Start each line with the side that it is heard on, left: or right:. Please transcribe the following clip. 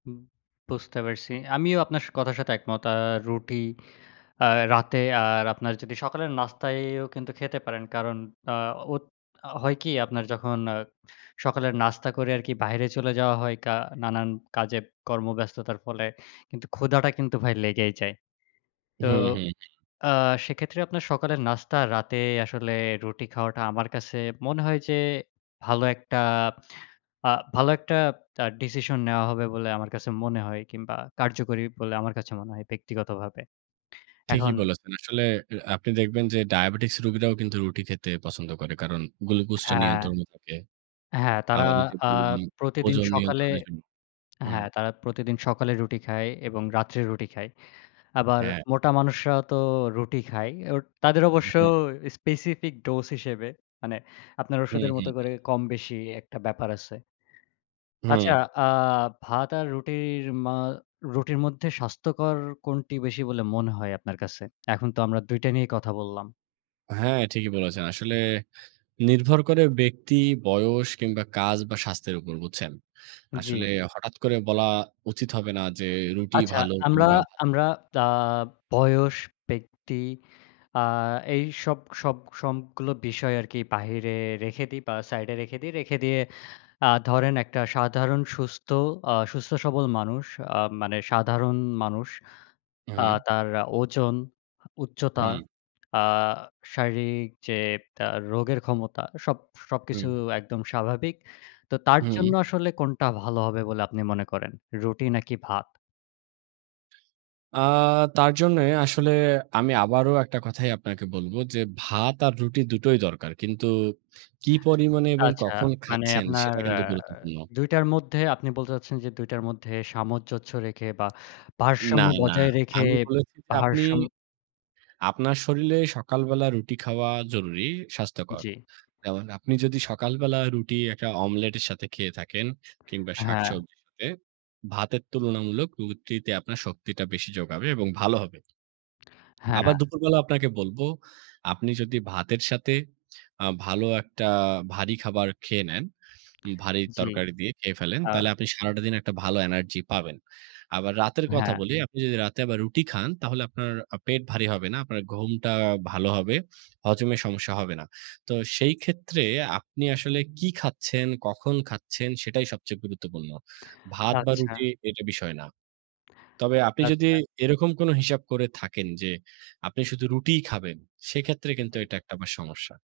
left: হুম, বুঝতে পারছি। আমিও আপনার স কথার সাথে একমত। আ রুটি আ রাতে, আর আপনার যদি সকালের নাস্তায়ও কিন্তু খেতে পারেন, কারণ আ হো হয় কি? আপনার যখন আ সকালের নাস্তা করে আরকি বাহিরে চলে যাওয়া হয় কা নানান কাজে, কর্মব্যস্ততার ফলে কিন্তু ক্ষুধাটা কিন্তু ভাই লেগেই যায়। তো
right: হুম, হুম, হুম।
left: আ সেক্ষেত্রে আপনার সকালের নাস্তা, রাতে আসলে রুটি খাওয়াটা আমার কাছে মনে হয় যে, ভালো একটা, আ ভালো একটা তা ডিসিশন নেয়া হবে বলে আমার কাছে মনে হয়, কিংবা কার্যকরী বলে আমার কাছে মনে হয়, ব্যক্তিগতভাবে।
right: ঠিকই
left: এখন
right: বলেছেন। আসলে এ আপনি দেখবেন যে, ডায়াবেটিকস রুগীরাও কিন্তু রুটি খেতে পছন্দ করে। কারণ গ্লুকোজটা
left: হ্যাঁ।
right: নিয়ন্ত্রণে থাকে।
left: হ্যাঁ, তারা
right: আবার যে
left: আ
right: বললাম,
left: প্রতিদিন
right: ওজন
left: সকালে
right: নিয়ন্ত্রণের জন্য হুম।
left: হ্যাঁ, তারা প্রতিদিন সকালে রুটি খায় এবং রাত্রে রুটি খায়। আবার
right: হ্যাঁ।
left: মোটা মানুষরা তো রুটি খায়। ওট তাদের
right: উ
left: অবশ্য
right: হুম।
left: স্পেসিফিক ডোজ হিসেবে। মানে আপনার
right: হুম,
left: ওষুধের
right: হুম,
left: মতো করে,
right: হুম।
left: কম-বেশি একটা ব্যাপার আছে আচ্ছা,
right: হুম।
left: আ ভাত আর রুটির, মা রুটির মধ্যে স্বাস্থ্যকর কোনটি বেশি বলে মনে হয় আপনার কাছে? এখন তো আমরা ২ টা নিয়েই কথা বললাম।
right: হ্যাঁ, ঠিকই বলেছেন। আসলে নির্ভর করে ব্যক্তি, বয়স কিংবা কাজ বা স্বাস্থ্যের উপর, বুঝছেন?
left: জ্বি।
right: আসলে হঠাৎ করে বলা উচিত হবে না যে, রুটি
left: আচ্ছা,
right: ভালো
left: আমরা,
right: কিংবা ভালো
left: আমরা দা বয়স, ব্যক্তি আ এইসব সব সব সবগুলো বিষয় আরকি বাহিরে রেখে দিই বা সাইডে রেখে দিই। রেখে দিয়ে আ ধরেন, একটা সাধারণ সুস্থ, আ সুস্থ-সবল মানুষ আ মানে সাধারণ মানুষ, আ
right: হুম।
left: তার ওজন, উচ্চতা,
right: হুম।
left: আ শারীরিক যে, তা রোগের ক্ষমতা, সব সবকিছু
right: হুম।
left: একদম স্বাভাবিক। তো তার জন্য
right: হুম।
left: আসলে কোনটা ভালো হবে বলে আপনি মনে করেন? রুটি নাকি ভাত?
right: আ তার জন্যই আসলে, আমি আবারো একটা কথাই আপনাকে বলব যে, ভাত আর রুটি দুটোই দরকার। কিন্তু কী পরিমাণে এবং
left: আচ্ছা,
right: কখন
left: মানে
right: খাচ্ছেন?
left: আপনার
right: সেটা
left: আ
right: কিন্তু গুরুত্বপূর্ণ।
left: ২ টার মধ্যে আপনি বলতে চাচ্ছেন যে, ২ টার মধ্যে সামঞ্জস্য রেখে বা
right: না,
left: ভারসাম্য
right: না।
left: বজায় রেখে,
right: আমি বলেছি যে আপনি,
left: ভারসাম্য
right: আপনার শরীরে সকালবেলা রুটি খাওয়া জরুরী, স্বাস্থ্যকর।
left: জ্বি।
right: এবং আপনি যদি সকালবেলা রুটি একটা অমলেটের সাথে খেয়ে থাকেন, কিংবা
left: হ্যাঁ।
right: শাকসবজির সাথে ভাতের তুলনামূলক রুটিতে আপনার শক্তিটা বেশি জোগাবে এবং ভালো হবে আবার
left: হ্যাঁ।
right: দুপুরবেলা আপনাকে বলবো, আপনি যদি ভাতের সাথে আ ভালো একটা ভারী খাবার খেয়ে নেন, ভারী
left: জ্বি।
right: তরকারি দিয়ে খেয়ে ফেলেন,
left: আ
right: তাইলে আপনি সারাটা দিন, একটা ভালো এনার্জি পাবেন। আবার রাতের কথা
left: হ্যাঁ।
right: বলি, আপনি যদি রাতে আবার রুটি খান, তাহলে আপনার আ পেট ভারী হবে না, আপনার ঘুমটা ভালো হবে, হজমের সমস্যা হবে না। তো সেই ক্ষেত্রে আপনি আসলে কি খাচ্ছেন, কখন খাচ্ছেন? সেটাই সবচেয়ে গুরুত্বপূর্ণ। ভাত বা
left: আচ্ছা।
right: রুটি, এটা বিষয় না। তবে আপনি যদি
left: আচ্ছা।
right: এরকম কোন হিসাব করে থাকেন যে, আপনি শুধু রুটিই খাবেন, সেক্ষেত্রে কিন্তু
left: জ্বি।
right: এটা একটা বা সমস্যা।